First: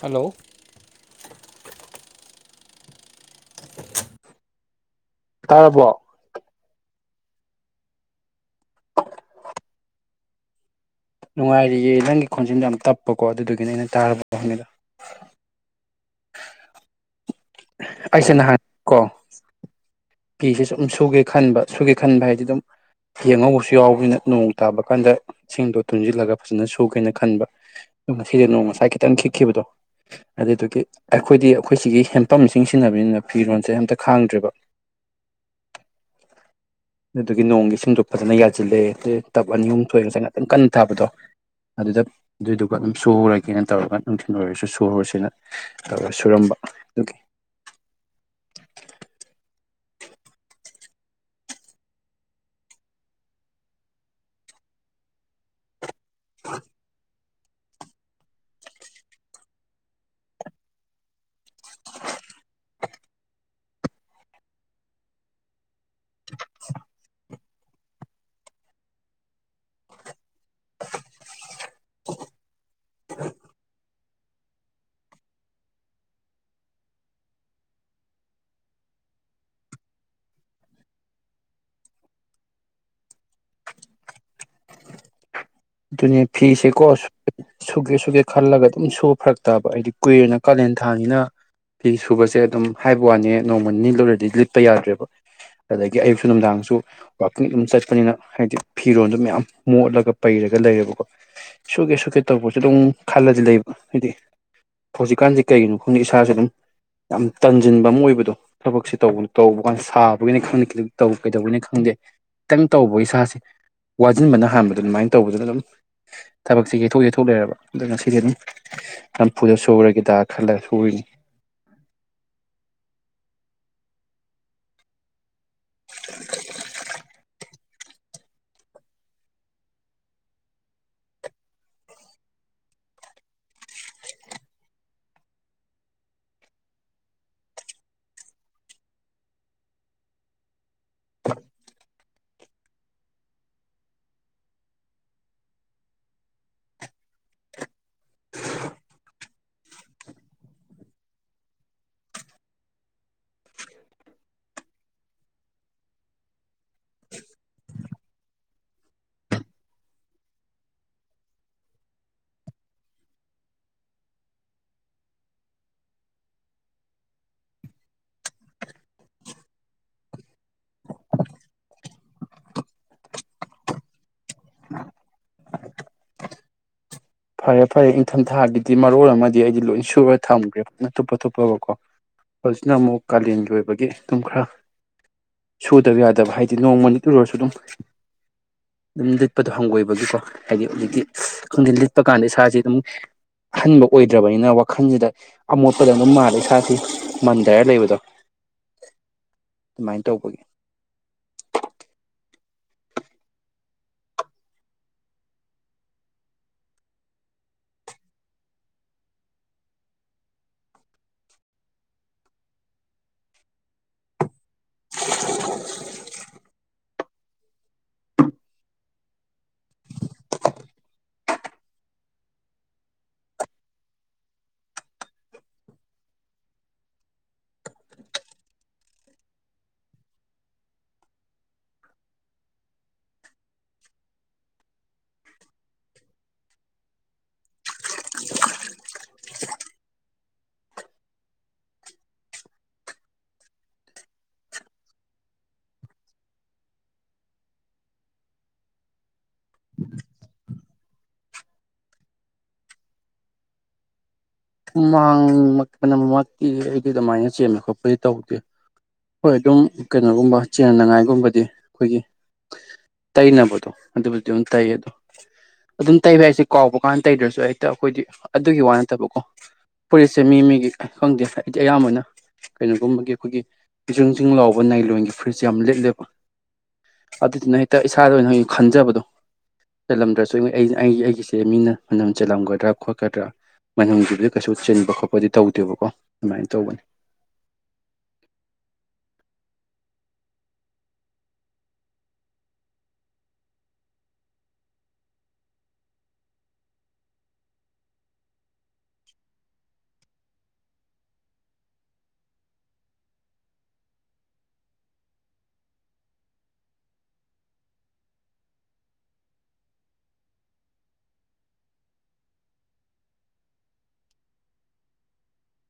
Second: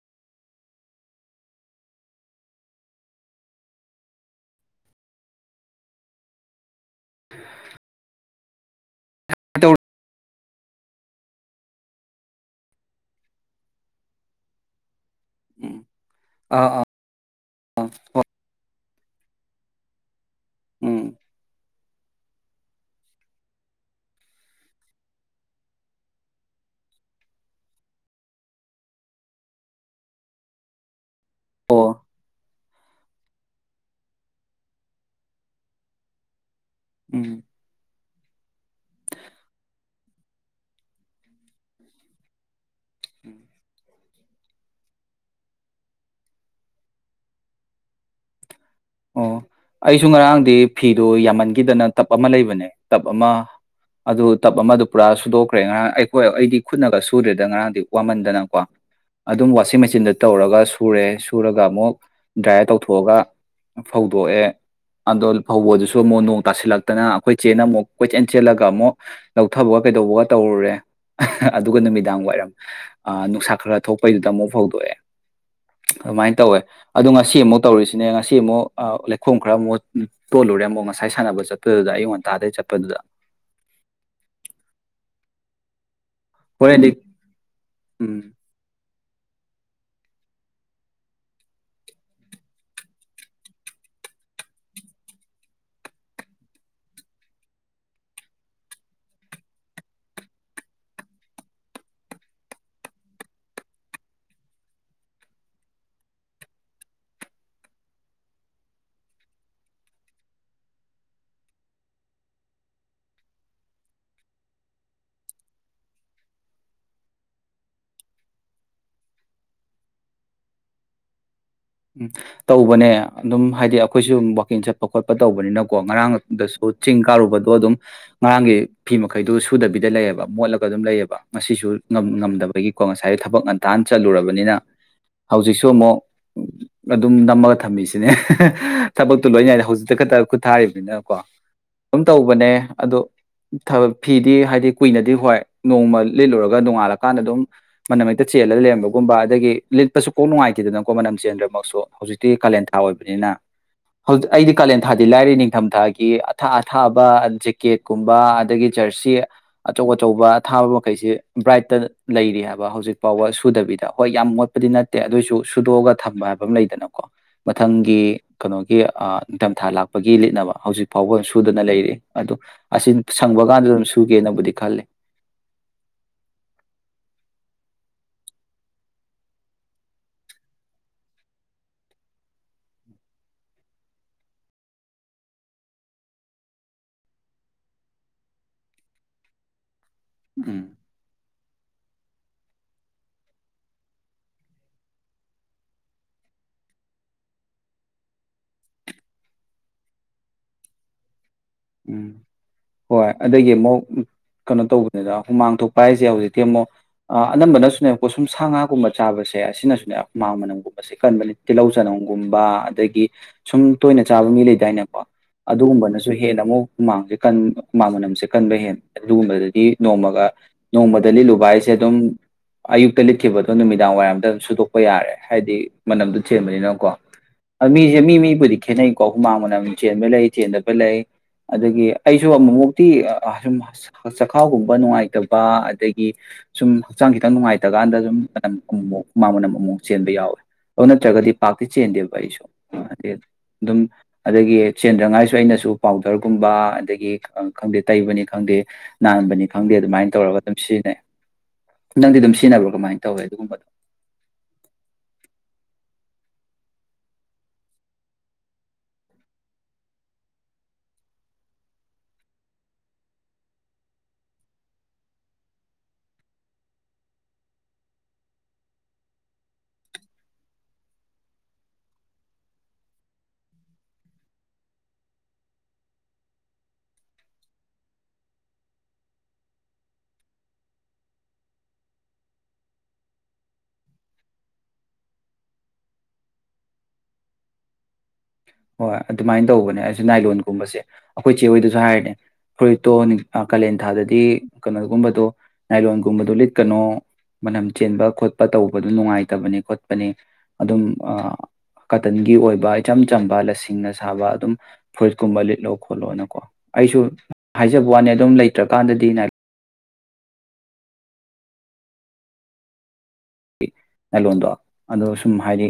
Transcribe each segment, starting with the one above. Hello ꯑꯣ ꯇꯥꯔꯕꯣ [unintelligible] ꯇ [unintelligible] ꯅꯨꯡꯉꯥꯏꯔꯤꯌꯦ ꯅꯪꯒꯤ ꯈꯣꯟꯆꯦꯜꯗ ꯌꯥꯝ ꯇꯞꯄꯀꯣ ꯑꯗꯨꯗꯨꯒꯤꯅꯦ ꯑꯩꯅ ꯇꯥꯔꯕ ꯍꯪꯏꯗꯣ ꯎꯝ ꯑꯥ ꯑꯥ ꯑ ꯍ ꯑꯩꯁꯦ ꯅꯍꯥꯟ ꯀꯣ ꯐꯤꯁꯦ ꯁꯨꯝ ꯎꯝ ꯁꯨꯒꯦ ꯈꯟꯕ ꯁꯨꯒꯦ ꯈꯟꯕ ꯍꯥꯏꯗꯤ ꯑꯗꯨꯝ ꯌꯦꯡꯉꯧꯕꯁꯨ ꯌꯥꯎꯕꯅꯤꯅ ꯅꯣꯡ ꯇꯥꯕ ꯀꯥꯟꯗ ꯏꯁꯤꯡꯗꯣ ꯇꯨꯝꯁꯤꯜꯂꯒ ꯐꯖꯅ ꯁꯨꯒꯦꯅ ꯈꯟꯕ ꯉꯁꯤꯁꯦ ꯅꯣꯡ ꯉꯁꯥꯏ ꯈꯤꯇꯪ ꯈꯤꯛꯈꯤꯕꯗꯣ ꯑꯗꯨꯗꯨꯗꯒꯤ ꯑꯩꯈꯣꯏꯗꯤ ꯑꯩꯈꯣꯏ ꯁꯤꯒꯤ ꯍꯦꯟꯄꯝꯁꯤꯡ ꯁꯤꯖꯤꯟꯅꯕꯅꯤꯅ ꯐꯤꯔꯣꯜꯁꯦ ꯑꯝꯇ ꯈꯥꯡꯗ꯭ꯔꯦꯕ ꯎꯝ ꯑꯗꯨꯗꯒꯤ ꯅꯣꯡꯒꯤ ꯏꯁꯤꯡꯗ ꯐꯖꯅ ꯌꯥꯁꯤꯜꯂꯦ ꯇꯞ ꯑꯅꯤ ꯑꯍꯨꯝ ꯊꯣꯛꯏ ꯉꯁꯥꯏ ꯉꯥꯛꯇꯪ ꯀꯟꯅ ꯊꯥꯕꯗꯣ ꯑꯗꯨꯗ ꯑꯗꯨꯏꯗꯨꯒ ꯑꯗꯨꯝ ꯁꯨꯔꯒꯦꯅ ꯇꯧꯔꯒ ꯅꯨꯡꯊꯤꯟ ꯑꯣꯏꯔꯁꯨ ꯁꯨꯍꯧꯔꯁꯤꯅ ꯁꯨꯔꯝꯕ ꯑꯗꯨꯒꯤ ꯑꯣ ꯑꯩꯁꯨ ꯉꯔꯥꯡꯗꯤ ꯐꯤꯗꯨ ꯌꯥꯝꯃꯟꯈꯤꯗꯅ ꯇꯞ ꯑꯃ ꯂꯩꯕꯅꯦ ꯇꯞ ꯑꯃ ꯑꯗꯨ ꯇꯞ ꯑꯃꯗ ꯄꯨꯔꯥ ꯁꯨꯗꯣꯛꯈ꯭ꯔꯦ ꯉꯔꯥꯡ ꯑꯩ ꯍꯣꯏ ꯑꯩꯗꯤ ꯈꯨꯠꯅ ꯀ ꯁꯨꯗ꯭ꯔꯦꯗ ꯉꯔꯥꯡꯗꯤ ꯋꯥꯃꯟꯗꯅꯀꯣ ꯑꯗꯨꯝ ꯋꯥꯁꯤꯡ ꯃꯦꯆꯤꯟꯗ ꯇꯧꯔꯒ ꯁꯨꯔꯦ ꯁꯨꯔꯒ ꯑꯃꯨꯛ ꯗ꯭ꯔꯥꯏꯌꯔ ꯇꯧꯊꯣꯛꯑꯒ ꯐꯧꯗꯣꯛꯑꯦ ꯑꯗꯣ ꯐꯧꯕꯗꯨꯁꯨ ꯃꯨꯛ ꯅꯣꯡ ꯇꯥꯁꯤꯜꯂꯛꯇꯅ ꯑꯩꯈꯣꯏ ꯆꯦꯅ ꯑꯃꯨꯛ ꯀꯣꯏꯆꯦꯟ ꯆꯦꯜꯂꯒ ꯑꯃꯨꯛ ꯂꯧꯊꯕꯒ ꯀꯩꯗꯧꯕꯒ ꯇꯧꯔꯨꯔꯦ ꯑꯗꯨꯒ ꯅꯨꯃꯤꯗꯥꯡ ꯋꯥꯏꯔꯝ ꯑꯥ ꯅꯨꯡꯁꯥ ꯈꯔ ꯈꯔ ꯊꯣꯛꯄꯩꯗꯨꯗ ꯑꯃꯨꯛ ꯐꯧꯗꯣꯛꯑꯦ ꯑꯗꯨꯃꯥꯏꯅ ꯇꯧꯋꯦ ꯑꯗꯣ ꯉꯁꯤ ꯑꯃꯨꯛ ꯇꯧꯔꯤꯁꯤꯅꯦ ꯉꯁꯤ ꯑꯃꯨꯛ ꯑꯥꯎ ꯂꯩꯈꯣꯝ ꯈꯔ ꯑꯃꯨꯛ ꯇꯣꯜꯂꯨꯔꯦ ꯑꯃꯨꯛ ꯉꯁꯥꯏ ꯁꯥꯟꯅꯕ ꯆꯠꯄꯗꯨꯗ ꯑꯩꯌ ꯉꯟꯇꯥꯗꯩ ꯆꯠꯄꯗꯨꯗ ꯑꯗꯨꯅꯦ ꯐꯤꯁꯦꯀꯣ ꯍꯣꯔꯦꯟꯗꯤ ꯁꯨꯒꯦ ꯎꯝ ꯁꯨꯒꯦ ꯈꯜꯂꯒ ꯑꯗꯨꯝ ꯁꯨ ꯐꯔꯛ ꯇꯥꯕ ꯍꯥꯏꯗꯤ ꯀꯨꯏꯔꯦꯅ ꯀꯥꯂꯦꯟ ꯊꯥꯡꯅꯤꯅ ꯐꯤ ꯁꯨꯕꯁꯦ ꯑꯗꯨꯝ ꯍꯥꯏꯕ ꯋꯥꯅꯦ ꯅꯣꯡꯃ ꯅꯤꯅꯤ ꯂꯤꯠꯂꯨꯔꯗꯤ ꯂꯤꯠꯄ ꯌꯥꯗ꯭ꯔꯦꯕ ꯑꯗꯒꯤ ꯑꯌꯨꯛꯁꯨ ꯅꯨꯡꯗꯥꯡꯁꯨ ꯋꯀꯤꯡ ꯑꯗꯨꯝ ꯆꯠꯄꯅꯤꯅ ꯍꯥꯏꯗꯤ ꯐꯤꯔꯣꯟꯗꯣ ꯃꯌꯥꯝ ꯃꯣꯠꯂꯒ ꯄꯩꯔꯒ ꯂꯩꯌꯦꯕꯀꯣ ꯁꯨꯒꯦ ꯁꯨꯒꯦ ꯇꯧꯕꯁꯨ ꯑꯗꯨꯝ ꯈꯜꯂꯗꯤ ꯂꯩꯕ ꯍꯥꯏꯗꯤ ꯍꯧꯖꯤꯛꯀꯥꯟꯁꯦ ꯀꯩꯒꯤꯅꯣ ꯈꯪꯗꯦ ꯏꯁꯥꯁꯦ ꯑꯗꯨꯝ ꯌꯥꯝ ꯇꯟꯖꯤꯟꯕ ꯑꯃ ꯑꯣꯏꯕꯗꯣ ꯊꯕꯛꯁꯦ ꯇꯧ ꯇꯧꯕ ꯀꯥꯟ ꯁꯥꯕꯒꯤꯅꯤ ꯈꯪꯗꯦ ꯀꯩꯗꯧꯕꯒꯤꯅꯦ ꯈꯪꯗꯦ ꯈꯤꯇꯪ ꯇꯧꯕꯒꯤ ꯏꯁꯥꯁꯦ ꯋꯥꯖꯤꯟꯕꯅ ꯍꯥꯟꯕꯗ ꯑꯗꯨꯃꯥꯏꯅ ꯇꯧꯕꯗꯨꯅ ꯑꯗꯨꯝ ꯊꯕꯛꯁꯦ ꯌꯩꯊꯣꯛ ꯌꯩꯊꯣꯛ ꯂꯩꯔꯕ ꯑꯗ ꯉꯁꯤꯗꯤ ꯑꯗꯨꯝ ꯅꯝꯐꯨꯗ ꯁꯨꯔꯒꯦꯗ ꯈꯜꯂꯒ ꯁꯨꯔꯤꯅꯤ ꯎꯝ ꯇꯧꯕꯅꯦ ꯑꯗꯨꯝ ꯍꯥꯏꯗꯤ ꯑꯩꯈꯣꯏꯁꯨ ꯋꯥꯛꯀꯤꯡ ꯆꯠꯄ ꯈꯣꯠꯄ ꯇꯧꯕꯅꯤꯅꯀꯣ ꯉꯔꯥꯡꯗꯁꯨ ꯆꯤꯡ ꯀꯥꯔꯨꯕꯗꯣ ꯑꯗꯨꯝ ꯉꯔꯥꯡꯒꯤ ꯐꯤ ꯃꯈꯩꯗꯨ ꯁꯨꯗꯕꯤꯗ ꯂꯩꯌꯦꯕ ꯃꯣꯠꯂꯒ ꯑꯗꯨꯝ ꯂꯩꯌꯦꯕ ꯉꯁꯤꯁꯨ ꯉꯝꯗꯕꯒꯤꯀꯣ ꯉꯁꯥꯏ ꯊꯕꯛ ꯉꯟꯊꯅ ꯆꯠꯂꯨꯔꯕꯅꯤꯅ ꯍꯧꯖꯤꯛꯁꯨ ꯑꯃꯨꯛ ꯑꯗꯨꯝ ꯅꯝꯃꯒ ꯊꯝꯃꯤꯁꯤꯅꯦ ꯊꯕꯛꯇꯨ ꯂꯣꯏꯅꯥꯏꯗ ꯍꯧꯖꯤꯛꯇ ꯈꯛꯇ ꯈꯨꯠ ꯊꯥꯔꯤꯕꯅꯤꯅꯀꯣ ꯑꯗꯨꯝ ꯇꯧꯕꯅꯦ ꯑꯗꯣ ꯐꯤꯗꯤ ꯍꯥꯏꯗꯤ ꯀꯨꯏꯅꯗꯤ ꯍꯣꯏ ꯅꯣꯡꯃ ꯂꯤꯠꯂꯨꯔꯒ ꯅꯣꯡꯉꯥꯜꯂꯀꯥꯟꯗ ꯑꯗꯨꯝ ꯃꯅꯝ ꯍꯦꯛꯇ ꯆꯦꯜꯂꯒ ꯂꯩꯔꯝꯕꯒꯨꯝꯕ ꯑꯗꯒꯤ ꯂꯤꯠꯄꯁꯨ ꯀꯣꯛ ꯅꯨꯡꯉꯥꯏ ꯇꯦꯗꯅ ꯀꯣ ꯃꯅꯝꯆꯦꯟꯗ꯭ꯔꯃꯛꯁꯨ ꯍꯧꯖꯤꯛꯇꯤ ꯀꯥꯂꯦꯟꯊꯥ ꯑꯣꯏꯕꯅꯤꯅ ꯍꯧꯖꯤꯛ ꯑꯩꯗꯤ ꯀꯥꯂꯦꯟꯊꯥꯗꯤ ꯂꯥꯏꯔꯤ ꯅꯤꯡꯊꯝꯊꯥꯒꯤ ꯑꯊꯥ ꯑꯊꯥꯕ ꯖꯦꯛꯀꯦꯠꯀꯨꯝꯕ ꯑꯗꯒꯤ ꯖꯔꯁꯤ ꯑꯆꯧ ꯑꯆꯧꯕ ꯑꯊꯥꯕ ꯃꯈꯩꯁꯤ ꯕ꯭ꯔꯥꯏꯠꯇ ꯂꯩꯔꯤ ꯍꯥꯏꯕ ꯍꯧꯖꯤꯛ ꯐꯥꯎꯕ ꯁꯨꯗꯕꯤꯗ ꯍꯣꯏ ꯌꯥꯝ ꯃꯣꯠꯄꯗꯤ ꯅꯠꯇꯦ ꯑꯗꯨꯏꯁꯨ ꯁꯨꯗꯣꯛꯑꯒ ꯊꯝꯕ ꯍꯥꯏꯕ ꯑꯃ ꯂꯩꯗꯅꯀꯣ ꯃꯊꯪꯒꯤ ꯀꯩꯅꯣꯒꯤ ꯅꯤꯡꯊꯝꯊꯥ ꯂꯥꯛꯄꯒꯤ ꯂꯤꯠꯅꯕ ꯍꯧꯖꯤꯛ ꯐꯥꯎꯕ ꯁꯨꯗꯅ ꯂꯩꯔꯤ ꯑꯗꯣ ꯑꯁꯤ ꯁꯪꯕ ꯀꯥꯟꯗ ꯑꯗꯨꯝ ꯁꯨꯒꯦꯅꯕꯨꯗꯤ ꯈꯜꯂꯤ ꯐꯔꯦ ꯐꯔꯦ ꯏꯪꯊꯝꯊꯥꯒꯤꯗꯤ ꯃꯔꯣꯜ ꯑꯃꯗꯤ ꯑꯩꯗꯤ ꯂꯣꯏ ꯁꯨꯔ ꯊꯝꯈ꯭ꯔꯦ ꯐꯖꯅ ꯊꯨꯞꯄ ꯊꯨꯞꯄꯒꯀꯣ ꯍꯧꯖꯤꯛꯅ ꯑꯃꯨꯛ ꯀꯥꯂꯦꯟꯒꯤ ꯑꯣꯏꯕꯒꯤ ꯑꯗꯨꯝ ꯈꯔ ꯁꯨꯗꯕ ꯌꯥꯗꯕ ꯍꯥꯏꯗꯤ ꯅꯣꯡꯃ ꯂꯤꯠꯂꯨꯔꯁꯨ ꯑꯗꯨꯝ ꯑꯗꯨꯝ ꯂꯤꯠꯄꯗꯣ ꯍꯪꯒꯣꯏꯕ ꯕꯒꯤꯀꯣ ꯎꯝ ꯍꯥꯏꯗꯤ ꯍꯧꯖꯤꯛꯇꯤ ꯈꯪꯗꯦ ꯂꯤꯠ ꯄ ꯀꯥꯟꯗ ꯏꯁꯥꯁꯤ ꯑꯗꯨꯝ ꯑꯍꯟꯕ ꯑꯣꯏꯗ꯭ꯔꯕꯅꯤꯅ ꯋꯥꯈꯜꯁꯤꯗ ꯑꯃꯣꯠꯄꯗ ꯑꯗꯨꯝ ꯃꯥꯜꯂꯦ ꯏꯁꯥꯁꯤ ꯃꯟꯗꯥꯔ ꯂꯩꯕꯗꯣ ꯑꯗꯨꯃꯥꯏꯅ ꯇꯧꯕꯒꯤ ꯎꯝ ꯍꯣꯏ ꯑꯗꯒꯤ ꯑꯃꯨꯛ ꯀꯩꯅꯣ ꯇꯧꯕꯅꯤꯗ ꯍꯨꯃꯥꯡ ꯊꯣꯛꯄ ꯍꯥꯏꯁꯦ ꯍꯧꯖꯤꯛꯇꯤ ꯑꯃꯨꯛ ꯑꯅꯝꯕꯅꯁꯨꯅꯦꯕꯀꯣ ꯁꯨꯝ ꯁꯥ ꯉꯥꯒꯨꯝꯕ ꯆꯥꯕꯁꯦ ꯑꯁꯤꯅꯁꯨꯅꯦ ꯍꯨꯃꯥꯡ ꯃꯅꯝꯒꯨꯝꯕꯁꯦ ꯀꯟꯕꯅꯦ ꯇꯤꯜꯍꯧ ꯆꯅꯝꯒꯨꯝꯕ ꯑꯗꯒꯤ ꯁꯨꯝ ꯇꯣꯏꯅ ꯆꯥꯕ ꯃꯤ ꯂꯩꯗꯥꯏꯅꯦꯀꯣ ꯑꯗꯨꯒꯨꯝꯕꯅꯁꯨ ꯍꯦꯟꯅ ꯑꯃꯨꯛ ꯍꯨꯃꯥꯡꯁꯦ ꯀꯟ ꯍꯨꯃꯥꯡ ꯃꯅꯝꯁꯦ ꯀꯟꯕ ꯍꯦꯟ ꯑꯗꯨꯒꯨꯝꯕꯗꯗꯤ ꯅꯣꯡꯃꯒ ꯅꯣꯡꯃꯗ ꯂꯤꯠꯂꯨꯕ ꯍꯥꯏꯁꯦ ꯑꯗꯨꯝ ꯑꯌꯨꯛꯇ ꯂꯤꯠꯈꯤꯕꯗꯣ ꯅꯨꯃꯤꯗꯥꯡ ꯋꯥꯏꯔꯝꯗ ꯑꯗꯨꯝ ꯁꯨꯗꯣꯛꯄ ꯌꯥꯔꯦ ꯍꯥꯏꯗꯤ ꯃꯅꯝꯗꯨ ꯆꯦꯟꯕꯅꯤꯅꯀꯣ ꯃꯤꯁꯦ ꯃꯤ ꯃꯤꯕꯨꯗꯤ ꯈꯦꯠꯅꯩꯀꯣ ꯍꯨꯃꯥꯡ ꯃꯅꯝ ꯆꯦꯟꯕ ꯂꯩ ꯆꯦꯟꯗꯕ ꯂꯩ ꯑꯗꯒꯤ ꯑꯩꯁꯨ ꯑꯃꯨꯃꯨꯛꯇꯤ ꯁꯨꯝ ꯆꯈꯥꯎꯒꯨꯝꯕ ꯅꯨꯡꯉꯥꯏꯇꯕ ꯑꯗꯒꯤ ꯁꯨꯝ ꯍꯛꯆꯥꯡ ꯈꯤꯇꯪ ꯅꯨꯡꯉꯥꯏꯇꯀꯥꯟꯗ ꯁꯨꯝ ꯃꯅꯝ ꯑꯃꯨꯃꯨꯛ ꯍꯨꯃꯥꯡ ꯃꯅꯝ ꯑꯃꯨꯛ ꯆꯦꯟꯕ ꯌꯥꯎꯋꯦ ꯑꯗꯨ ꯅꯠꯇ꯭ꯔꯒꯗꯤ ꯄꯥꯛꯇꯤ ꯆꯦꯟꯗꯦꯕ ꯑꯩꯁꯨ ꯑ ꯑꯗꯨꯝ ꯑꯗꯒꯤ ꯆꯦꯟꯗ꯭ꯔꯉꯥꯏꯁꯨ ꯑꯩꯅꯁꯨ ꯄꯥꯎꯗꯔꯒꯨꯝꯕ ꯑꯗꯒꯤ ꯈꯪꯗꯦ ꯇꯩꯕꯅꯤ ꯈꯪꯗꯦ ꯅꯥꯟꯕꯅꯤ ꯈꯪꯗꯦ ꯑꯗꯨꯃꯥꯏꯅ ꯇꯧꯔꯒ ꯑꯗꯨꯝ ꯁꯤꯖꯤꯟꯅꯩ ꯅꯪꯗꯤ ꯑꯗꯨꯝ ꯁꯤꯖꯤꯟꯅꯕ꯭ꯔꯣ ꯀꯃꯥꯏꯅ ꯇꯧꯋꯦ ꯑꯗꯨꯒꯨꯝꯕꯗꯣ ꯍꯨꯃꯥꯡꯄꯃꯛꯇꯤ ꯑꯩꯗꯤ ꯑꯗꯨꯃꯥꯏꯅ ꯆꯦꯟꯕꯩ ꯈꯣꯠꯄꯗꯤ ꯇꯧꯗꯦ ꯍꯣꯏ ꯑꯗꯨꯝ ꯀꯩꯅꯣꯒꯨꯝꯕ ꯆꯦꯟꯅ ꯉꯥꯏꯒꯨꯝꯕꯗꯤ ꯑꯩꯈꯣꯏꯒꯤ ꯇꯩꯅꯕꯗꯣ ꯑꯗꯨꯕꯨꯗꯤ ꯑꯗꯨꯝ ꯇꯩ ꯑꯗꯣ ꯑꯗꯨꯝ ꯇꯩꯕ ꯍꯥꯏꯁꯦ ꯀꯥꯎꯕ ꯀꯥꯟꯗ ꯇꯩꯗ꯭ꯔꯁꯨ ꯍꯦꯛꯇ ꯑꯩꯈꯣꯏꯗꯤ ꯑꯗꯨꯒꯤ ꯋꯥ ꯅꯠꯇꯕꯀꯣ ꯐꯨꯔꯤꯠꯁꯦ ꯃꯤ ꯃꯤꯒꯤ ꯈꯪꯗꯦ ꯑꯩꯗꯤ ꯑꯌꯥꯝꯕꯅ ꯀꯩꯅꯣꯒꯨꯝꯕꯒꯤ ꯑꯩꯈꯣꯏꯒꯤ ꯖꯤꯡ ꯖꯤꯡ ꯂꯥꯎꯕ ꯅꯥꯏ ꯂꯣꯟꯒꯤ ꯐꯨꯔꯤꯠꯁꯦ ꯌꯥꯝ ꯂꯤꯠꯂꯦꯕ ꯑꯗꯨꯗꯨꯅ ꯍꯦꯛꯇ ꯏꯁꯥꯗ ꯑꯣꯏꯅ ꯈꯟꯖꯕꯗꯣ ꯆꯜꯂꯝꯗ꯭ꯔꯁꯨ ꯑꯩꯒꯤ ꯑꯩꯒꯤꯁꯦ ꯃꯤꯅ ꯃꯅꯝ ꯆꯜꯂꯝꯒꯗ꯭ꯔꯥ ꯈꯣꯠꯀꯗ꯭ꯔꯥ ꯃꯅꯝ ꯒꯤꯕꯨꯗꯤ ꯀꯩꯁꯨ ꯆꯤꯟꯕ ꯈꯣꯠꯄꯗꯤ ꯇꯧꯗꯦꯕꯀꯣ ꯑꯗꯨꯃꯥꯏ ꯇꯧꯕꯅꯤ꯫ ꯍꯣꯏ ꯑꯗꯨꯃꯥꯏꯅ ꯇꯧꯕꯅꯦ ꯑꯩꯖꯨ ꯅꯥꯏꯂꯣꯟꯒꯨꯝꯕꯁꯦ ꯑꯩꯈꯣꯏ ꯆꯦ ꯍꯣꯏꯗꯁꯨ ꯍꯥꯏꯔꯤꯅꯦ ꯐꯨꯔꯤꯠꯇꯣ ꯅꯤꯡ ꯀꯥꯂꯦꯟꯊꯥꯗꯗꯤ ꯀꯩꯅꯣꯒꯨꯝꯕꯗꯣ ꯅꯥꯏꯂꯣꯟꯒꯨꯝꯕꯗꯣ ꯂꯤꯠꯀꯅꯣ ꯃꯅꯝ ꯆꯦꯟꯕ ꯈꯣꯠꯄ ꯇꯧꯕꯗꯣ ꯅꯨꯡꯉꯥꯏꯇꯕꯅꯤ ꯈꯣꯠꯄꯅꯤ ꯑꯗꯨꯝ ꯑ ꯀꯇꯟꯒꯤ ꯑꯣꯏꯕ ꯏꯆꯝ ꯆꯝ ꯆꯝꯕ ꯂꯁꯤꯡꯅ ꯁꯥꯕ ꯑꯗꯨꯝ ꯐꯨꯔꯤꯠꯀꯨꯝꯕ ꯂꯤꯠꯂꯣ ꯈꯣꯠꯂꯣꯅꯀꯣ ꯑꯩꯁꯨ ꯍꯥꯏꯖꯕ ꯋꯥꯅꯤ ꯑꯗꯨꯝ ꯂꯩꯇ꯭ꯔꯀꯥꯟꯗꯗꯤ ꯅꯥꯏ ꯅꯥꯏꯂꯣꯟꯗꯣ ꯑꯗꯣ ꯁꯨꯝ ꯍꯥꯏꯗꯤ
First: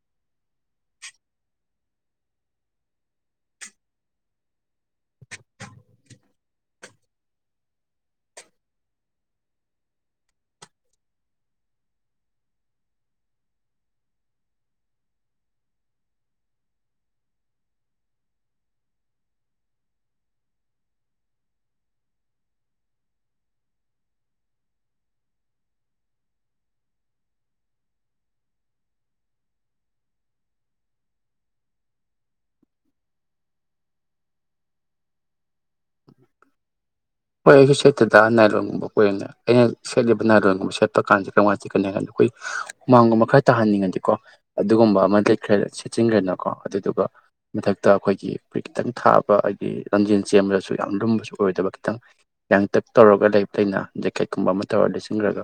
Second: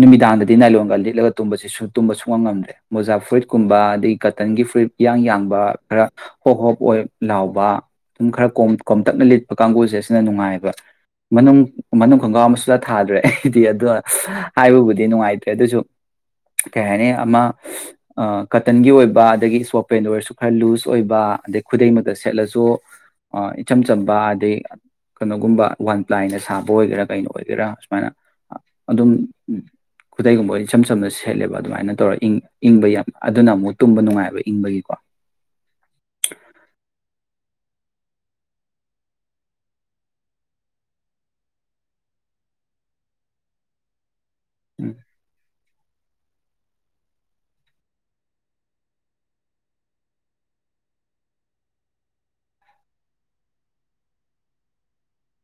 ꯅꯨꯃꯤꯗꯥꯡꯗꯗꯤ ꯅꯥꯏꯂꯣꯟꯒ ꯂꯤꯠꯂꯒ ꯇꯨꯝꯕꯁꯤꯁꯨ ꯇꯨꯝꯕ ꯁꯨꯉꯝ ꯉꯝꯗ꯭ꯔꯦ ꯃꯣꯖꯥ ꯐꯨꯔꯤꯠꯀꯨꯝꯕ ꯑꯗꯗꯒꯤ ꯀꯇꯟꯒꯤ ꯐꯨꯔꯤꯏꯠ ꯏꯌꯥꯡ ꯌꯥꯡꯕ ꯈꯔ ꯍꯣꯞ ꯍꯣꯞ ꯑꯣꯏ ꯂꯥꯎꯕ ꯑꯗꯨꯝ ꯈꯔ ꯀꯣꯝ ꯀꯣꯝꯇꯛꯅ ꯂꯤꯠꯄ ꯀꯥꯡꯕꯨꯖꯦ ꯑꯁꯤꯅ ꯅꯨꯡꯉꯥꯏꯕ ꯃꯅꯨꯡ ꯃꯅꯨꯡ ꯈꯣꯡꯒ꯭ꯔꯥꯎ ꯑꯃ ꯁꯨꯊꯥ ꯊꯥꯗ꯭ꯔꯦ ꯑꯩꯗꯤ ꯑꯗꯣ ꯍꯥꯏꯕꯕꯨꯗꯤ ꯅꯨꯡꯉꯥꯏꯇ꯭ꯔꯦ ꯑꯗꯨꯑꯣꯏꯁꯨ ꯀꯩ ꯍꯥꯏꯅꯤ ꯑꯃ ꯀꯇꯟꯒꯤ ꯑꯣꯏꯕ ꯑꯗꯒꯤ ꯏꯁꯄꯣꯠꯄꯦꯟꯗ ꯑꯣꯏꯁꯨ ꯈꯔ ꯂꯨꯖ ꯑꯣꯏꯕ ꯑꯗꯩ ꯈꯨꯗꯩꯃꯛꯇ ꯁꯦꯠꯂꯖꯨ ꯏꯆꯝ ꯆꯝꯕ ꯑꯗꯩ ꯀꯩꯅꯣꯒꯨꯝꯕ ꯋꯥꯟ ꯄ꯭ꯂꯥꯏꯅ ꯁꯥꯕ ꯕꯣꯑꯣꯏꯒꯦꯔꯥ ꯀꯩꯅ ꯑꯣꯏꯒꯦꯔꯥ ꯁꯨꯃꯥꯏꯅ ꯑꯗꯨꯝ ꯈꯨꯗꯩꯒꯨꯝꯕ ꯏꯆꯝ ꯆꯝꯅ ꯁꯦꯠꯂꯦꯕ ꯑꯗꯨꯃꯥꯏꯅ ꯇꯧꯔ ꯏꯪꯕ ꯌꯥꯝ ꯑꯗꯨꯅ ꯑꯃꯨꯛ ꯇꯨꯝꯕ ꯅꯨꯡꯉꯥꯏꯕ ꯏꯪꯕꯒꯤꯀꯣ꯫ ꯍꯣꯏ ꯑꯗꯨ ꯁꯦꯠꯇ‌ꯦꯗ ꯅꯥꯏꯂꯣꯟꯒꯨꯝꯕ ꯀꯣꯏꯔꯦꯅ ꯑꯩꯅ ꯁꯦꯠꯂꯤꯕ ꯅꯥꯏꯂꯣꯟꯒꯨꯝꯕ ꯁꯦꯠꯄ ꯀꯥꯟꯗ ꯀꯔꯝꯀꯥꯟ ꯆꯦꯠꯀꯅꯤ ꯍꯥꯏꯀꯥꯟꯗ ꯑꯩꯈꯣꯏ ꯍꯨꯃꯥꯡꯒꯨꯝꯕ ꯈꯔ ꯇꯥꯍꯟꯅꯤꯡꯉꯗꯤꯀꯣ ꯎꯝ ꯑꯗꯨꯒꯨꯝꯕ ꯑꯃ ꯂꯤꯠꯈ꯭ꯔ‌ꯦ ꯆꯤꯡꯒꯅꯀꯣ ꯑꯗꯨꯗꯨꯒ ꯃꯊꯛꯇ ꯑꯩꯈꯣꯏꯒꯤ ꯈꯤꯇꯪ ꯊꯥꯕ ꯍꯥꯏꯗꯤ ꯂꯝꯖꯦꯟ ꯆꯦꯟꯕꯗꯁꯨ ꯌꯥꯝ ꯂꯨꯝꯕꯁꯨ ꯑꯣꯏꯗꯕ ꯈꯤꯇꯪ ꯌꯥꯡꯇꯛ ꯇꯧꯔꯒ ꯂꯩ ꯐꯩꯅ ꯖꯦꯀꯦꯠꯀꯨꯝꯕ ꯑꯃ ꯇꯧꯔꯒ ꯂꯩꯁꯤꯟꯈ꯭ꯔꯒ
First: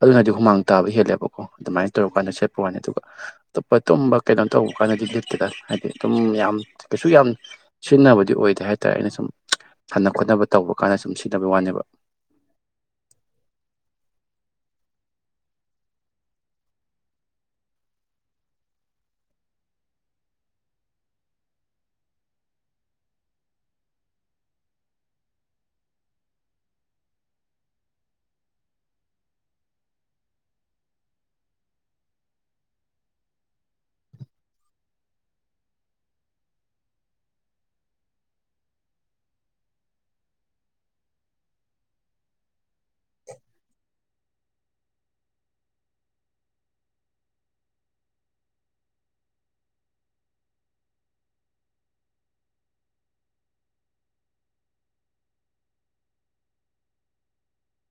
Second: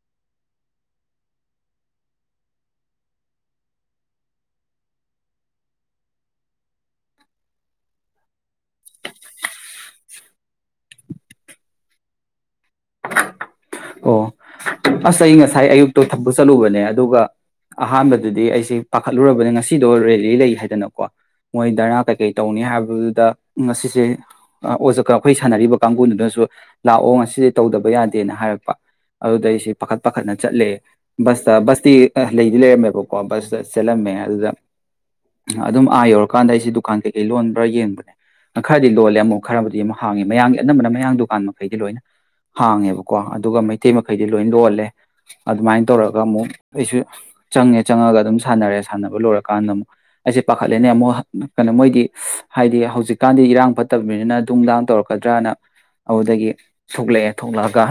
ꯑꯗꯨꯅꯗꯤ ꯍꯨꯃꯥꯡ ꯇꯥꯕ ꯍꯦꯜꯂꯦꯕꯀꯣ ꯑꯗꯨꯃꯥꯏꯅ ꯇꯧꯔ ꯀꯥꯟꯗ ꯁꯦꯠꯄ ꯋꯥꯅꯤ ꯑꯗꯨꯒ ꯑꯇꯣꯞꯄ ꯇꯨꯝꯕ ꯀꯩꯅꯣ ꯇꯧꯕ ꯀꯥꯟꯗꯗꯤ ꯂꯤꯠꯇꯦꯗ ꯍꯥꯏꯗꯤ ꯑꯗꯨꯝ ꯌꯥꯝ ꯀꯩꯁꯨ ꯌꯥꯝ ꯁꯤꯖꯤꯟꯅꯕꯗꯤ ꯑꯣꯏꯗꯦ ꯍꯥꯏꯇꯥꯔꯦ ꯑꯩꯅ ꯁꯨꯝ ꯁꯥꯟꯅ ꯈꯣꯠꯅꯕ ꯇꯧꯕ ꯀꯥꯟꯗ ꯁꯨꯝ ꯁꯤꯗꯕꯩ ꯋꯥꯅꯦꯕ꯫ ꯑꯣ ꯑꯁ ꯑꯩ ꯉꯁꯥꯏ ꯑꯌꯨꯛꯇꯣ ꯊꯄ ꯆꯠꯂꯨꯕꯅꯦ ꯑꯗꯨꯒ ꯑꯍꯥꯟꯕꯗꯗꯤ ꯑꯩꯖꯦ ꯄꯥꯈꯠꯂꯨꯔꯕꯅꯤ ꯉꯁꯤꯗꯣ ꯔꯦꯂꯤ ꯂꯩ ꯍꯥꯏꯗꯅꯀꯣ ꯃꯣꯏ ꯙꯔꯅꯥ ꯀꯩꯀꯩ ꯇꯧꯅꯤ ꯍꯥꯏꯕꯗꯨꯗ ꯉꯁꯤꯁꯦ ꯑꯣꯖ ꯑꯩꯈꯣꯏ ꯁꯥꯟꯅꯔꯤꯕ ꯀꯥꯡꯒꯗꯨꯅꯖꯨ ꯂꯥꯛꯑꯣ ꯉꯁꯤꯗꯤ ꯇꯧꯗꯕ ꯌꯥꯗꯦꯅ ꯍꯥꯏꯔꯛꯄ ꯑꯗꯨꯗ ꯑꯩꯁꯦ ꯄꯥꯈꯠ ꯄꯥꯈꯠꯅ ꯆꯠꯂꯦ ꯕꯁꯇ ꯕꯁꯇꯤ ꯂꯩꯗꯤ ꯂꯩꯔꯝꯃꯦꯕꯀꯣ ꯕꯁꯇ ꯆꯠꯂꯝꯃꯦ ꯑꯗꯨꯗ ꯑꯗꯨꯝ ꯑꯥ ꯌꯧꯔꯀꯥꯟꯗ ꯑꯩꯁꯦ ꯗꯨꯀꯥꯟ ꯀꯩꯀꯩ ꯂꯣꯟꯕ꯭ꯔꯥ ꯌꯦꯡꯕꯅꯦ ꯈꯔꯗꯤ ꯂꯣꯜꯂꯦ ꯑꯃꯨꯛ ꯈꯔꯕꯨꯗꯤ ꯑꯃꯨꯛ ꯍꯥꯡꯉꯦ ꯃꯌꯥꯝꯡꯒꯤ ꯑꯅꯝꯕꯅ ꯃꯌꯥꯡ ꯗꯨꯀꯥꯟ ꯃꯈꯩꯗꯤ ꯂꯣꯏꯅ ꯍꯥꯡꯉꯦꯕꯀꯣ ꯑꯗꯨꯒ ꯃꯩꯇꯩ ꯃꯈꯩꯗꯤ ꯂꯣꯏ ꯂꯣꯜꯂꯦ ꯑꯗꯨꯃꯥꯏꯅ ꯇꯧꯔꯒ ꯑꯃꯨꯛ ꯑꯩꯁꯨ ꯆꯪꯉꯦ ꯆꯪꯉꯒ ꯑꯗꯨꯝ ꯁꯥꯟꯅꯔꯦ ꯁꯥꯟꯅꯕ ꯂꯣꯏꯔꯀꯥꯟꯗ ꯑꯃꯨꯛ ꯑꯩꯁꯦ ꯄꯥꯈꯠꯂꯦꯅꯦ ꯑꯃꯨꯛ ꯀꯩꯅꯣ ꯃꯣꯏꯒꯤ ꯍꯥꯏꯗꯤ ꯍꯧꯖꯤꯛꯀꯥꯟꯗꯤ ꯏꯔꯥꯡ ꯐꯠꯇꯕꯅꯤꯅ ꯅꯨꯡꯗꯥꯡ ꯇꯧꯔꯛꯀꯗ꯭ꯔꯅ ꯑꯗꯨꯗꯒꯤ ꯊꯣꯛꯂꯛꯑꯦ ꯊꯣꯛꯂꯛꯑꯒ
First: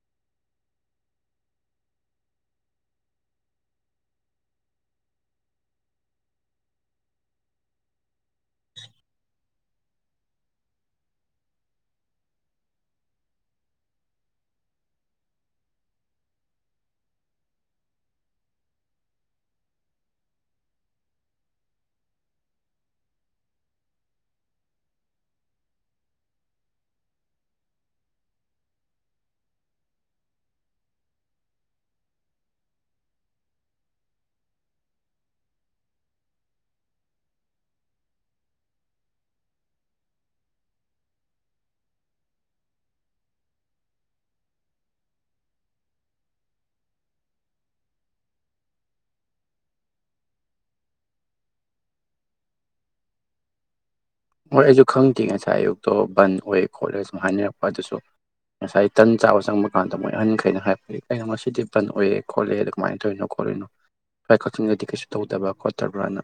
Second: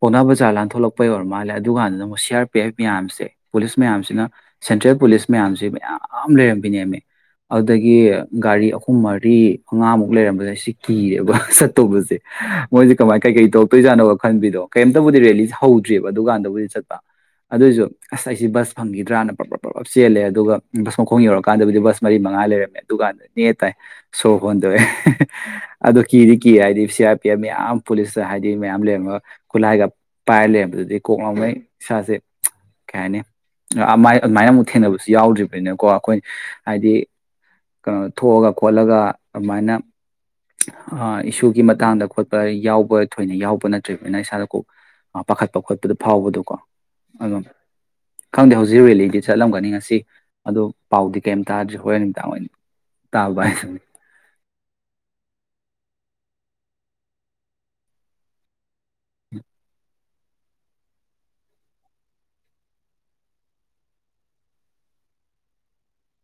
ꯄꯥꯎꯅꯥ ꯕꯖꯥꯔ ꯂꯥꯟꯊꯣꯂꯛꯄꯩ ꯑꯣꯏꯔ ꯃꯥꯜꯂꯦ ꯑꯗꯨ ꯀꯥꯟꯗꯨꯅ ꯑꯃꯨꯛ ꯁꯤ ꯑꯥꯔ ꯄꯤ ꯑꯦꯐ ꯃꯌꯥꯝꯁꯦ ꯄꯨꯂꯤꯁ ꯃꯌꯥꯝꯁꯤꯅ ꯁꯦꯟꯇ꯭ꯔꯦꯜ ꯄꯨꯂꯤꯁ ꯃꯌꯥꯝꯁꯦ ꯃꯌꯥꯝ ꯂꯩꯔꯝꯕꯤꯅꯦꯃꯤ ꯑꯗꯨꯗꯒꯤ ꯒꯥꯔꯤ ꯑꯍꯨꯝ ꯃꯔꯤ ꯃꯉꯥꯃꯨꯛ ꯂꯩꯔꯝꯕꯁꯦ ꯁꯤ ꯀꯤꯔꯦꯕ ꯆꯠꯇꯧꯕꯖꯦ ꯃꯣꯏꯁꯦ ꯀꯃꯥꯏ ꯀꯩꯀꯩ ꯇꯧꯔꯛꯇꯣꯏꯖꯥꯠꯅꯣ ꯈꯟꯕꯤꯗꯣ ꯀꯔꯤꯝꯇꯕꯨꯗꯤ ꯔꯦꯂꯤ ꯍꯧꯗ꯭ꯔꯤꯕ ꯑꯗꯨꯀꯥꯟꯗꯕꯨꯗꯤ ꯆꯠꯄ ꯑꯗꯨꯏꯖꯨ ꯑꯁ ꯑꯩꯁꯦ ꯕꯁ ꯐꯪꯈꯤꯗ꯭ꯔꯅ ꯄ꯭ꯔꯞ ꯄ꯭ꯔꯞ ꯆꯦꯜꯂꯦ ꯑꯗꯨꯒ ꯕꯁ ꯃꯈꯣꯡ ꯌꯧꯔꯀꯥꯟꯗꯕꯨꯗꯤ ꯕꯁ ꯃꯔꯤ ꯃꯉꯥ ꯂꯩꯔꯝꯃꯦ ꯑꯗꯨꯀꯥꯟꯗ ꯅꯦ ꯇꯥꯏ ꯁꯣꯔ ꯍꯣꯟꯗꯣꯛꯑꯦ ꯑꯗꯣ ꯀꯤꯗꯤ ꯀꯤ ꯍꯥꯏꯗꯤ ꯁꯤ ꯑꯥꯔ ꯄꯤ ꯑꯦꯐ ꯃꯌꯥꯝ ꯄꯨꯂꯤꯁ ꯍꯥꯏꯗꯤ ꯃꯌꯥꯝ ꯂꯩꯔꯝꯃꯒ ꯈꯨꯠꯂꯥꯏꯒ ꯄꯥꯏꯔ ꯂꯩꯔꯝꯕꯗꯨꯗꯤ ꯀꯣꯛ ꯉꯥꯎꯉꯩ ꯏꯁꯥꯁꯦ ꯀꯩ ꯍꯥꯏꯅꯤ ꯑꯃꯥꯏ ꯑꯗꯨꯃꯥꯏꯅ ꯑꯃꯨꯛ ꯊꯦꯡꯅꯕꯁꯨ ꯌꯥꯎꯗ꯭ꯔꯤꯕꯅꯤꯅꯀꯣ ꯑꯩꯈꯣꯏ ꯍꯥꯏꯗꯤ ꯀꯅꯣ ꯊꯣꯛꯑꯒ ꯈꯣꯠꯂꯒ ꯑꯗꯨꯃꯥꯏꯅ ꯑ ꯏꯁꯨꯒꯤ ꯃꯇꯥꯡꯗ ꯈꯣꯠꯄ ꯌꯥꯎꯕ ꯊꯣꯏꯅ ꯌꯥꯎꯕ ꯅꯠꯇ꯭ꯔꯤ ꯑꯗꯨꯅ ꯏꯁꯥꯗ ꯀꯣꯛ ꯄꯥꯈꯠꯄ ꯈꯣꯠꯄꯗ ꯐꯥꯎꯕꯗꯣꯀꯣ ꯑꯗꯨꯝ ꯈꯪꯗꯦ ꯍꯧꯖꯤꯛ ꯔꯦꯂꯤꯗꯤ ꯆꯠꯂꯝꯒꯅꯤ ꯉꯁꯤ ꯑꯗꯣ ꯄꯥꯎꯗꯤ ꯀꯩꯝ ꯇꯥꯗ꯭ꯔꯤ ꯍꯣꯔꯦꯟ ꯃꯤꯗꯥꯡ ꯑꯣꯏꯅ ꯇꯥꯕ [unintelligible] ꯍꯣꯏ ꯑꯩꯖꯨ ꯈꯪꯗꯦ ꯉꯁꯥꯏ ꯑꯌꯨꯛꯇꯣ ꯕꯟ ꯑꯣꯏ ꯈꯣꯠꯂꯦ ꯁꯨꯝ ꯍꯥꯏꯅꯔꯛꯄ ꯑꯗꯨꯁꯨ ꯉꯁꯥꯏ ꯇꯟ ꯆꯥꯕ ꯆꯪꯕ ꯀꯥꯟꯗ ꯃꯣꯏ ꯑꯍꯟꯈꯩꯅ ꯍꯥꯏꯔꯛꯄꯗꯤ ꯀꯩꯅꯣ ꯉꯗꯤ ꯕꯟ ꯑꯣꯏꯌꯦ ꯈꯣꯠꯂꯦ ꯑꯗꯨꯀꯃꯥꯏ ꯇꯧꯔꯤꯅꯣ ꯈꯣꯠꯂꯤꯅꯣ ꯁ꯭ꯋꯥꯏ ꯀꯛꯆꯤꯡꯗꯗꯤ ꯀꯩꯁꯨ ꯇꯧꯗꯕ꯭ꯔꯥ ꯈꯣꯠꯇꯕ꯭ꯔꯅ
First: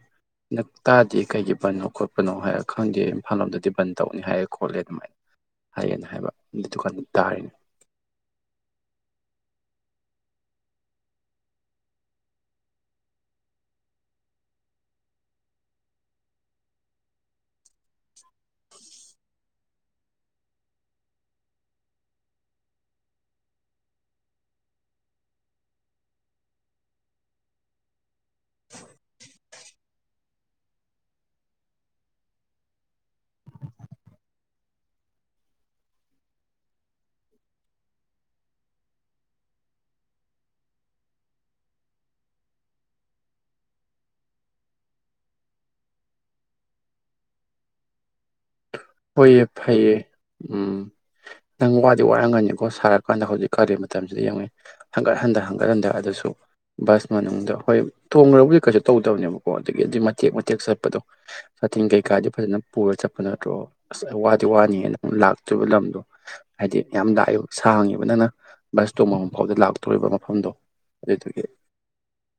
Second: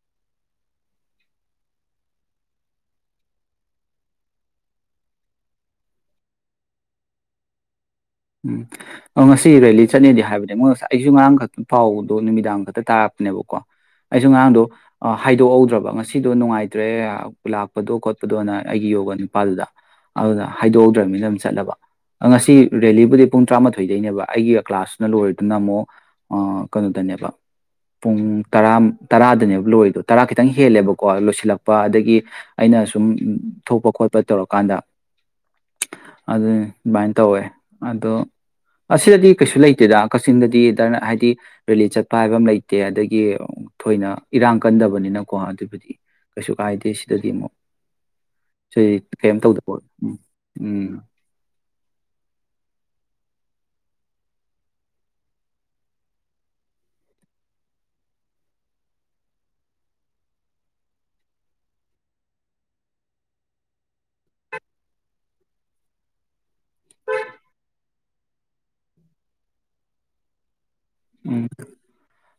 ꯅꯛ ꯇꯥꯗꯦ ꯀꯩꯒꯤ ꯕꯟꯅꯣ ꯈꯣꯠꯄꯅꯣ ꯍꯥꯏꯔꯛꯄ ꯈꯪꯗꯦ ꯏꯝꯐꯥꯜ ꯂꯣꯝꯗꯗꯤ ꯕꯟ ꯇꯧꯅꯤ ꯍꯥꯏꯌꯦ ꯈꯣꯠꯂꯦ ꯑꯗꯨꯃꯥꯏ ꯍꯥꯏꯌꯦꯅ ꯍꯥꯏꯕ ꯑꯗꯨ ꯀꯥꯟ ꯇꯥꯔꯤꯅꯤ꯫ ꯎꯝ ꯉꯁꯤ ꯔꯦꯂꯤ ꯆꯠꯅꯦꯗꯤ ꯍꯥꯏꯕꯅꯦ ꯃꯣꯏ ꯉꯁꯥꯏ ꯑꯩꯖꯨ ꯉꯔꯥꯡ ꯈꯛꯇ ꯄꯥꯎꯗꯣ ꯅꯨꯃꯤꯗꯥꯡ ꯈꯛꯇ ꯇꯥꯔꯛꯄꯅꯦꯕꯀꯣ ꯑꯩꯖꯨ ꯉꯔꯥꯡꯗꯣ ꯍꯥꯏꯗꯣꯛꯍꯧꯗ꯭ꯔꯕ ꯉꯁꯤꯗꯣ ꯅꯨꯡꯉꯥꯏꯇ꯭ꯔꯦ ꯂꯥꯛꯄꯗꯣ ꯈꯣꯠꯄꯗꯣꯅ ꯑꯩꯒꯤ ꯌꯣꯒ ꯅꯨꯄꯥꯗꯨꯗ ꯑꯗꯨꯅ ꯍꯥꯏꯗꯣꯛꯍꯧꯗ꯭ꯔꯕꯅꯤꯅ ꯑꯗꯨꯝ ꯆꯠꯂꯕ ꯑ ꯉꯁꯤ ꯔꯦꯂꯤꯕꯨꯗꯤ ꯄꯨꯡ ꯇꯔꯥꯃꯥꯊꯣꯏꯗꯩꯅꯦꯕ ꯑꯩꯒꯤ ꯀ꯭ꯂꯥꯁꯅ ꯂꯣꯏꯔꯗꯨꯅ ꯑꯃꯨꯛ ꯀꯩꯅꯣꯗꯅꯦꯕ ꯄꯨꯡ ꯇꯔꯥ ꯇꯔꯥꯗꯅꯦꯕ꯫ ꯂꯣꯏꯗꯣ ꯇꯔꯥ ꯈꯤꯇꯪ ꯍꯦꯜꯂꯦꯕꯀꯣ ꯂꯣꯏꯁꯤꯜꯂꯛꯄ ꯑꯗꯒꯤ ꯑꯩꯅ ꯁꯨꯝ ꯊꯣꯛꯄ ꯈꯣꯠꯄ ꯇꯧꯔꯀꯥꯟꯗ ꯑꯗꯨ ꯑꯗꯨꯃꯥꯏꯅ ꯇꯧꯋꯦ꯫ ꯑꯗꯣ ꯑꯁꯤꯗꯗꯤ ꯀꯩꯁꯨ ꯂꯩꯇꯦꯗ ꯀꯛꯆꯤꯡꯗꯗꯤ ꯗꯔ ꯍꯥꯏꯗꯤ ꯔꯦꯂꯤ ꯆꯠꯄ ꯍꯥꯏꯕ ꯑꯃ ꯂꯩꯇꯦ ꯑꯗꯒꯤ ꯊꯣꯏꯅ ꯏꯔꯥꯡ ꯀꯟꯗꯕꯅꯤꯅꯀꯣ ꯑꯗꯨꯕꯨꯗꯤ ꯀꯩꯁꯨ ꯀꯥꯏꯗꯦ ꯁꯤꯗꯗꯤ ꯑꯃꯨꯛ꯫ ꯁꯤ ꯀꯌꯤꯝ ꯍꯣꯏꯌꯦ ꯇꯧꯗꯕꯣ ꯐꯩꯌꯦ ꯎꯝ ꯎꯝ꯫ ꯅꯪ ꯋꯥꯗꯤ ꯋꯥꯔꯝꯒꯅꯤꯀꯣ ꯁꯥꯔꯛꯀꯥꯟꯗ ꯍꯧꯖꯤꯛ ꯀꯥꯜꯂꯤ ꯃꯇꯝꯁꯤꯗ ꯌꯦꯡꯉꯣꯅꯦ ꯍꯟꯒꯠ ꯍꯟꯗ ꯍꯟꯒꯠ ꯍꯟꯗ ꯑꯗꯨꯁꯨ ꯕꯁ ꯃꯅꯨꯡꯗ ꯍꯣꯏ ꯊꯣꯡꯒ꯭ꯔꯕꯨꯗꯤ ꯀꯩꯁꯨ ꯇꯧꯗꯕꯅꯦꯕꯀꯣ ꯑꯗꯒꯤ ꯑꯗꯨꯏ ꯃꯇꯦꯛ ꯃꯇꯦꯛ ꯆꯠꯄꯗꯣ ꯁꯥꯥꯇꯤꯟ ꯀꯩꯀꯥꯗꯤ ꯐꯖꯅ ꯄꯨꯔ ꯆꯠꯄ ꯅꯠꯇ꯭ꯔꯣ꯫ ꯑꯁ ꯋꯥꯗꯤ ꯋꯥꯅꯤꯌꯦ ꯅꯪ ꯂꯥꯛꯇ꯭ꯔꯤꯕ ꯂꯝꯗꯣ ꯍꯥꯏꯗꯤ ꯌꯥꯝ ꯂꯥꯛꯏꯕ ꯁꯥꯡꯉꯦꯕ ꯅꯪꯅ ꯕꯁ ꯇꯣꯡꯕ ꯐꯥꯎꯗ ꯂꯥꯛꯇꯣꯔꯤꯕ ꯃꯐꯝꯗꯣ꯫ ꯑꯗꯨꯗꯨꯒꯤ ꯎꯝ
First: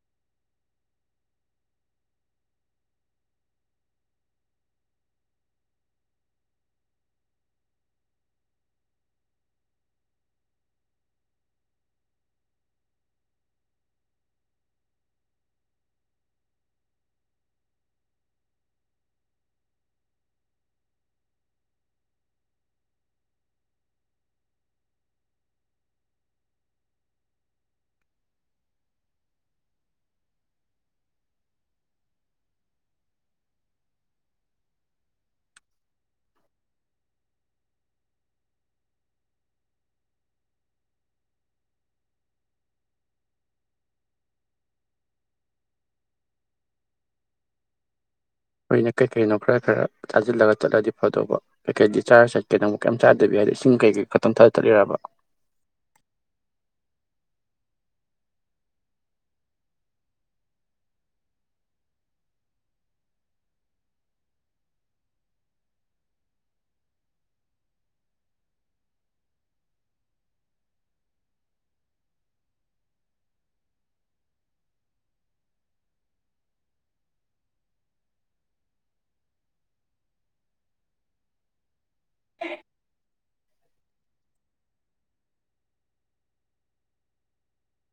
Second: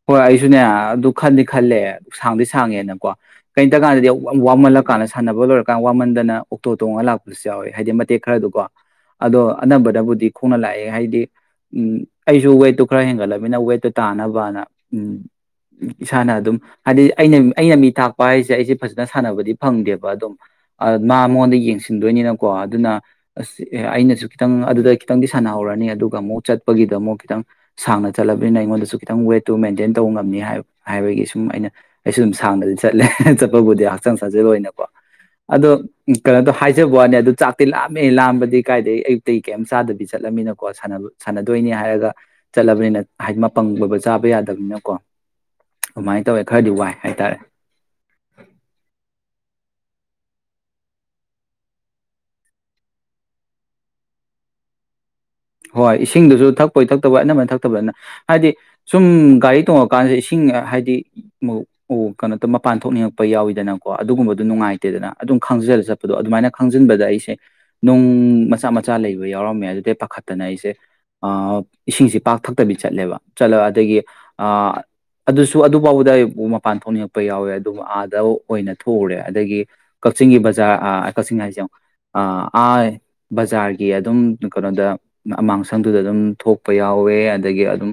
ꯍꯣꯏ ꯑꯩꯖꯨꯅꯦ ꯑꯗꯨ ꯈꯟꯗꯤ ꯈꯜꯂꯦ꯫ ꯁꯥꯡꯗꯤ ꯁꯥꯡꯉꯦꯅꯀꯣ ꯀꯔꯤꯝꯇ ꯀꯥꯟꯅꯗꯦ ꯋꯥꯃꯜꯂ ꯀꯥꯟꯗ ꯁꯥꯟꯅꯕ ꯂꯣꯏꯔꯀꯥꯟꯗ ꯋꯥꯃꯟꯗꯅ ꯑꯣꯛꯇꯣ ꯇꯣꯡꯉꯒ ꯂꯥꯛꯄꯁꯨ ꯌꯥꯎꯋꯦ ꯍꯥꯏꯗꯤ ꯃꯇꯦꯛ ꯈꯔꯗꯀꯣ ꯑꯗꯣ ꯑꯅꯝꯕꯅꯕꯨꯗꯤ ꯈꯣꯡꯅ ꯂꯥꯛꯑꯦ ꯍꯥꯏꯗꯤ ꯎꯝ ꯑꯩꯖꯨ ꯋꯦꯠꯇꯨ ꯈꯔ ꯍꯦꯟꯒꯠꯂꯒ ꯑꯣꯏꯅ ꯋꯦꯠꯇ ꯇꯥꯅꯕꯅ ꯎꯝ ꯏꯁꯥꯅ ꯑꯗꯨꯝ ꯍꯥꯏꯗꯤ ꯑꯩꯅ ꯑꯩꯅ ꯃꯤ ꯇꯥꯛꯄ ꯍꯥꯏꯖꯦ ꯑꯩꯖꯦ ꯐꯖꯅ ꯁꯥꯟꯅꯕꯗꯤ ꯐꯪꯗꯦꯕ ꯑꯗꯨꯝ ꯃꯥ ꯃꯉꯣꯟꯗ ꯌꯦꯡꯁꯤꯟꯗꯣꯏꯅꯤꯅꯀꯣ ꯑꯗꯨꯅ ꯑꯁ ꯑꯩꯅꯖꯨ ꯈꯤꯇꯪ ꯑꯗꯨꯗ ꯈꯤꯇꯪꯗꯤ ꯁꯥꯟꯅꯍꯧꯔꯅꯤ ꯑꯗꯨꯒ ꯑꯃꯨꯛ ꯆꯠꯄꯒꯤꯗ ꯑꯃꯨꯛ ꯈꯤꯇꯪ ꯁꯥꯡꯅ ꯆꯠꯂꯕꯅꯤꯅ ꯑꯩꯉꯣꯟꯗꯁꯨ ꯈꯤꯇꯪ ꯋꯦꯠꯇꯨ ꯃꯦꯟꯇꯦꯟ ꯇꯧꯕ ꯉꯝꯅꯤ ꯍꯥꯏ ꯍꯥꯏꯕꯒꯤ ꯁꯨꯝ ꯑꯩꯅ ꯑꯩꯁꯨ ꯑꯗꯨꯝ ꯁꯥꯡꯅꯗꯤ ꯆꯠꯂꯦ ꯆꯠꯄꯕꯨꯗꯤ ꯍꯛꯆꯥꯡ ꯁꯥꯖꯦꯜꯑꯣꯏꯅꯀꯣ ꯑꯗꯣ ꯀꯩꯅꯣꯗꯣ ꯍꯥꯏꯖꯕ ꯋꯥꯅꯦ ꯑꯗꯨ ꯆꯥꯛꯇꯤ ꯂꯥꯝꯃꯦ ꯂꯥꯝꯕꯗꯤ ꯀꯥꯏꯗꯒꯤ ꯑꯌꯨꯛꯇꯩ ꯀꯩꯝ ꯆꯥꯗꯕꯤ ꯆꯠꯂꯃꯤꯅꯀꯣ ꯁꯥꯟꯅꯕ ꯁꯥꯟꯅꯗꯣꯏꯅꯤ ꯍꯥꯏꯔꯒ ꯆꯠꯂꯕꯅꯤꯅ ꯍꯥꯏꯗꯤ ꯃꯄꯪꯒꯣꯏꯕ ꯆꯥꯕ ꯌꯥꯗꯕꯅꯤꯅꯀꯣ ꯑꯗꯨꯃꯥꯏꯅ ꯇꯧꯋꯦ ꯈꯔꯗꯤ ꯋꯥꯏ ꯍꯥꯏꯇꯥꯔꯦ꯫ ꯍꯣꯏꯅ ꯀꯩꯀꯩꯅꯣ ꯈꯔ ꯈꯔ ꯆꯥꯖꯤꯜꯂꯒ ꯆꯠꯂꯗꯤ ꯐꯗꯧꯕ ꯀꯩꯀꯩꯗꯤ ꯆꯥꯔ ꯆꯥꯠꯀꯦ ꯅꯪꯕꯣ ꯀꯌꯤꯝ ꯆꯥꯗꯕꯤ ꯍꯥꯏꯗꯣ ꯏꯁꯤꯡ ꯀꯩꯀꯩ ꯈꯛꯇꯪ ꯊꯛꯑ ꯆꯠꯂꯤꯔꯕ꯫ ꯍꯣꯏ ꯏꯁꯤꯡꯗꯨꯖꯨ ꯊꯛꯄꯣꯏ ꯊꯛꯇꯕꯣꯏ ꯑꯅꯝꯕꯅ ꯊꯛꯇꯕ ꯅꯝ ꯍꯥꯏꯗꯤ ꯁꯨꯝ ꯒꯥꯔꯤ ꯇꯣꯡꯉꯀꯥꯟꯖꯦ ꯏꯁꯤꯡ ꯍꯥꯏꯗꯤ ꯃꯧ ꯑꯨ ꯀꯩꯅꯣ ꯃꯄꯥꯟ ꯊꯣꯛꯅꯤꯡꯉꯛꯄ ꯌꯥꯎꯋꯤꯗꯅꯀꯣ ꯑꯗꯨꯒꯨꯝꯕꯗꯨ ꯅꯨꯡꯉꯥꯏꯇꯦꯗꯅ ꯑꯗꯨꯝ ꯈꯪꯖꯤꯂ ꯆꯠꯄꯗꯣ ꯑꯗꯨꯃꯥꯏꯅ ꯈꯪꯖꯟꯕꯗ ꯑꯩꯁꯦ ꯅꯨꯡ ꯃꯆꯥ ꯃꯆꯥ ꯂꯩꯕ ꯌꯥꯎꯔꯝꯃꯦ ꯑꯗꯨꯗꯩ ꯄꯥꯈꯠ ꯇꯅ ꯑꯩꯖꯦ ꯑ ꯏꯁꯤꯡꯁꯤ ꯄꯥꯛ ꯊꯛꯇꯕꯤ ꯆꯠꯂꯦꯕ ꯆꯠꯂ ꯑꯗꯒꯤ ꯑꯗꯨꯁꯨ ꯑꯗꯨꯐꯥꯎꯕꯗ ꯑꯩꯕꯨ ꯃꯄꯥꯟ ꯊꯣꯛꯅꯤꯡꯉꯛꯄ ꯌꯥꯎꯋꯦ ꯑꯗꯨꯝ ꯑꯥꯗ ꯑꯣꯏꯅ ꯊꯣꯛꯎꯔꯦ ꯑꯗꯒꯤ ꯀꯛꯆꯤꯡꯒꯤ ꯕꯖꯥꯔ ꯀꯛꯆꯤꯡ ꯍꯥꯏꯁꯦꯌꯦꯡꯉꯨ ꯑꯥ ꯕꯖꯥꯔꯒꯤ ꯑꯗꯨꯝ ꯀꯅꯣꯗ ꯑꯃꯥꯡꯁꯪꯗꯨꯗ ꯑꯗꯨꯝ ꯊꯣꯛꯄ ꯌꯥꯎꯋꯦ ꯑꯗꯒꯤ ꯑꯗꯨꯝ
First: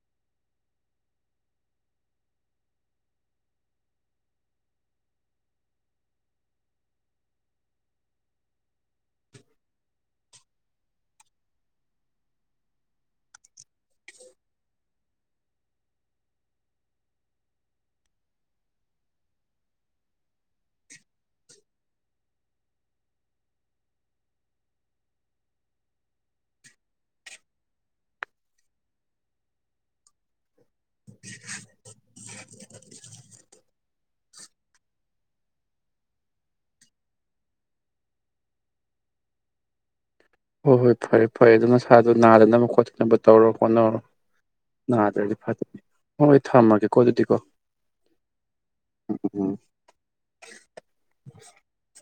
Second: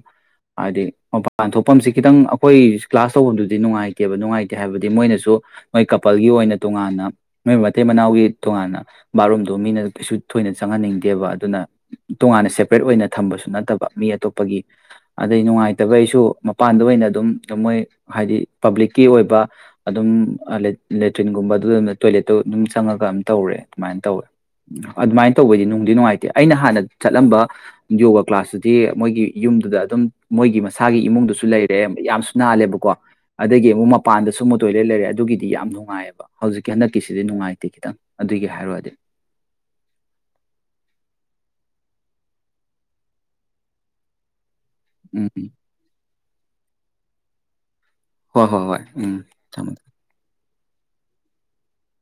ꯍꯥꯏꯗꯤ ꯃꯄꯥꯟ ꯊꯣꯛꯐꯝꯁꯤ ꯈꯤꯇꯪ ꯑꯩꯈꯣꯏ ꯀ꯭ꯂꯥꯁ ꯇꯧꯕꯝꯗꯨꯗꯤ ꯅꯨꯡꯉꯥꯏꯇꯦꯕ ꯅꯨꯡꯉꯥꯏꯇꯦ ꯍꯥꯏꯕꯗꯤ ꯃꯣꯏꯅꯁꯨ ꯃꯣꯏ ꯀꯄꯜꯒꯤ ꯑꯣꯏꯅ ꯇꯣꯉꯥꯟꯅ ꯃꯣꯏ ꯃꯇꯩ ꯃꯅꯥꯎꯒꯤ ꯇꯣꯉꯥꯟꯅ ꯕꯥꯠꯔꯨꯝꯗꯣ ꯃꯤꯅ ꯀꯩꯁꯨ ꯊꯣꯏꯅ ꯆꯪꯍꯟꯅꯤꯡꯗꯦꯕ ꯑꯗꯨꯅ ꯇꯣꯉꯥꯟꯅ ꯁꯦꯄꯔꯦꯠ ꯑꯣꯏꯅ ꯊꯝꯕꯁꯨ ꯅꯠꯇꯕ ꯃꯤ ꯑꯇꯣꯞꯄꯒꯤ ꯑꯗꯩ ꯅꯨꯡꯉꯥꯏꯇꯕ ꯑꯩꯁꯨ ꯃꯄꯥꯟꯗ ꯑꯣꯏꯅ ꯑꯗꯨꯝ ꯃꯣꯏ ꯍꯥꯏꯗꯤ ꯄꯕ꯭ꯂꯤꯛꯀꯤ ꯑꯣꯏꯕ ꯑꯗꯨꯝ ꯂꯦꯇ꯭ꯔꯤꯟꯒꯨꯝꯕ ꯑꯗꯨꯅ ꯇꯣꯏꯂꯦꯠꯇꯣ ꯑꯗꯨꯝ ꯆꯪꯉꯒ ꯑꯗꯨꯝ ꯇꯧꯔꯦ ꯑꯗꯨꯃꯥꯏꯅ ꯇꯧꯋꯦ ꯑꯗꯨꯃꯥꯏꯅ ꯇꯧꯕꯩꯗꯤ ꯅꯨꯡꯗꯤ ꯅꯨꯡꯉꯥꯏꯇꯦ ꯑꯩꯅ ꯍꯥꯟꯅ ꯆꯠꯂꯝꯕ ꯌꯣꯒꯥ ꯀ꯭ꯂꯥꯁꯇꯨꯗꯤ ꯃꯣꯏꯒꯤ ꯌꯨꯝꯗꯨꯗ ꯑꯗꯨꯝ ꯃꯣꯏꯒꯤ ꯃꯁꯥꯒꯤ ꯏꯃꯨꯡꯗꯨꯁꯨ ꯂꯩꯔꯦ ꯌꯥꯝꯁꯨ ꯅꯥꯜꯂꯦꯕꯀꯣ ꯑꯗꯒꯤ ꯑꯃꯨꯛ ꯃꯄꯥꯟꯗꯁꯨ ꯁꯨꯝꯕ ꯇꯣꯏꯂꯦꯠ ꯂꯩꯔꯦ ꯑꯗꯨꯒꯤꯗꯤ ꯌꯥꯝ ꯅꯨꯡꯉꯥꯏꯑꯕ ꯍꯧꯖꯤꯛꯀꯤ ꯍꯟꯗꯛꯀꯤꯁꯤꯗꯤ ꯅꯨꯡꯉꯥꯏꯇꯦ ꯈꯤꯇꯪ ꯑꯗꯨꯒꯤ ꯍꯥꯏꯔꯣꯗꯤ꯫ ꯍꯣꯏ ꯍꯣꯏ ꯐꯔꯦ ꯐꯔꯦ ꯑꯗꯨ ꯅꯁꯥꯥꯗꯣ ꯅꯥꯗꯅꯕ ꯈꯣꯠꯇꯅꯕ ꯇꯧꯔꯣ ꯍꯣꯠꯅꯔꯣ꯫ ꯎꯝ ꯅꯥꯗ꯭ꯔꯗꯤ ꯐꯠꯇꯦ ꯍꯣꯏ ꯍꯣꯏ ꯊꯝꯃꯒꯦꯀꯣ ꯑꯗꯨꯗꯤ [unintelligible] ꯍꯣꯏ ꯍꯣꯏ ꯍꯣꯏ ꯎꯝ ꯊꯝꯃꯦ ꯊꯝꯃꯦ꯫ [inaudible]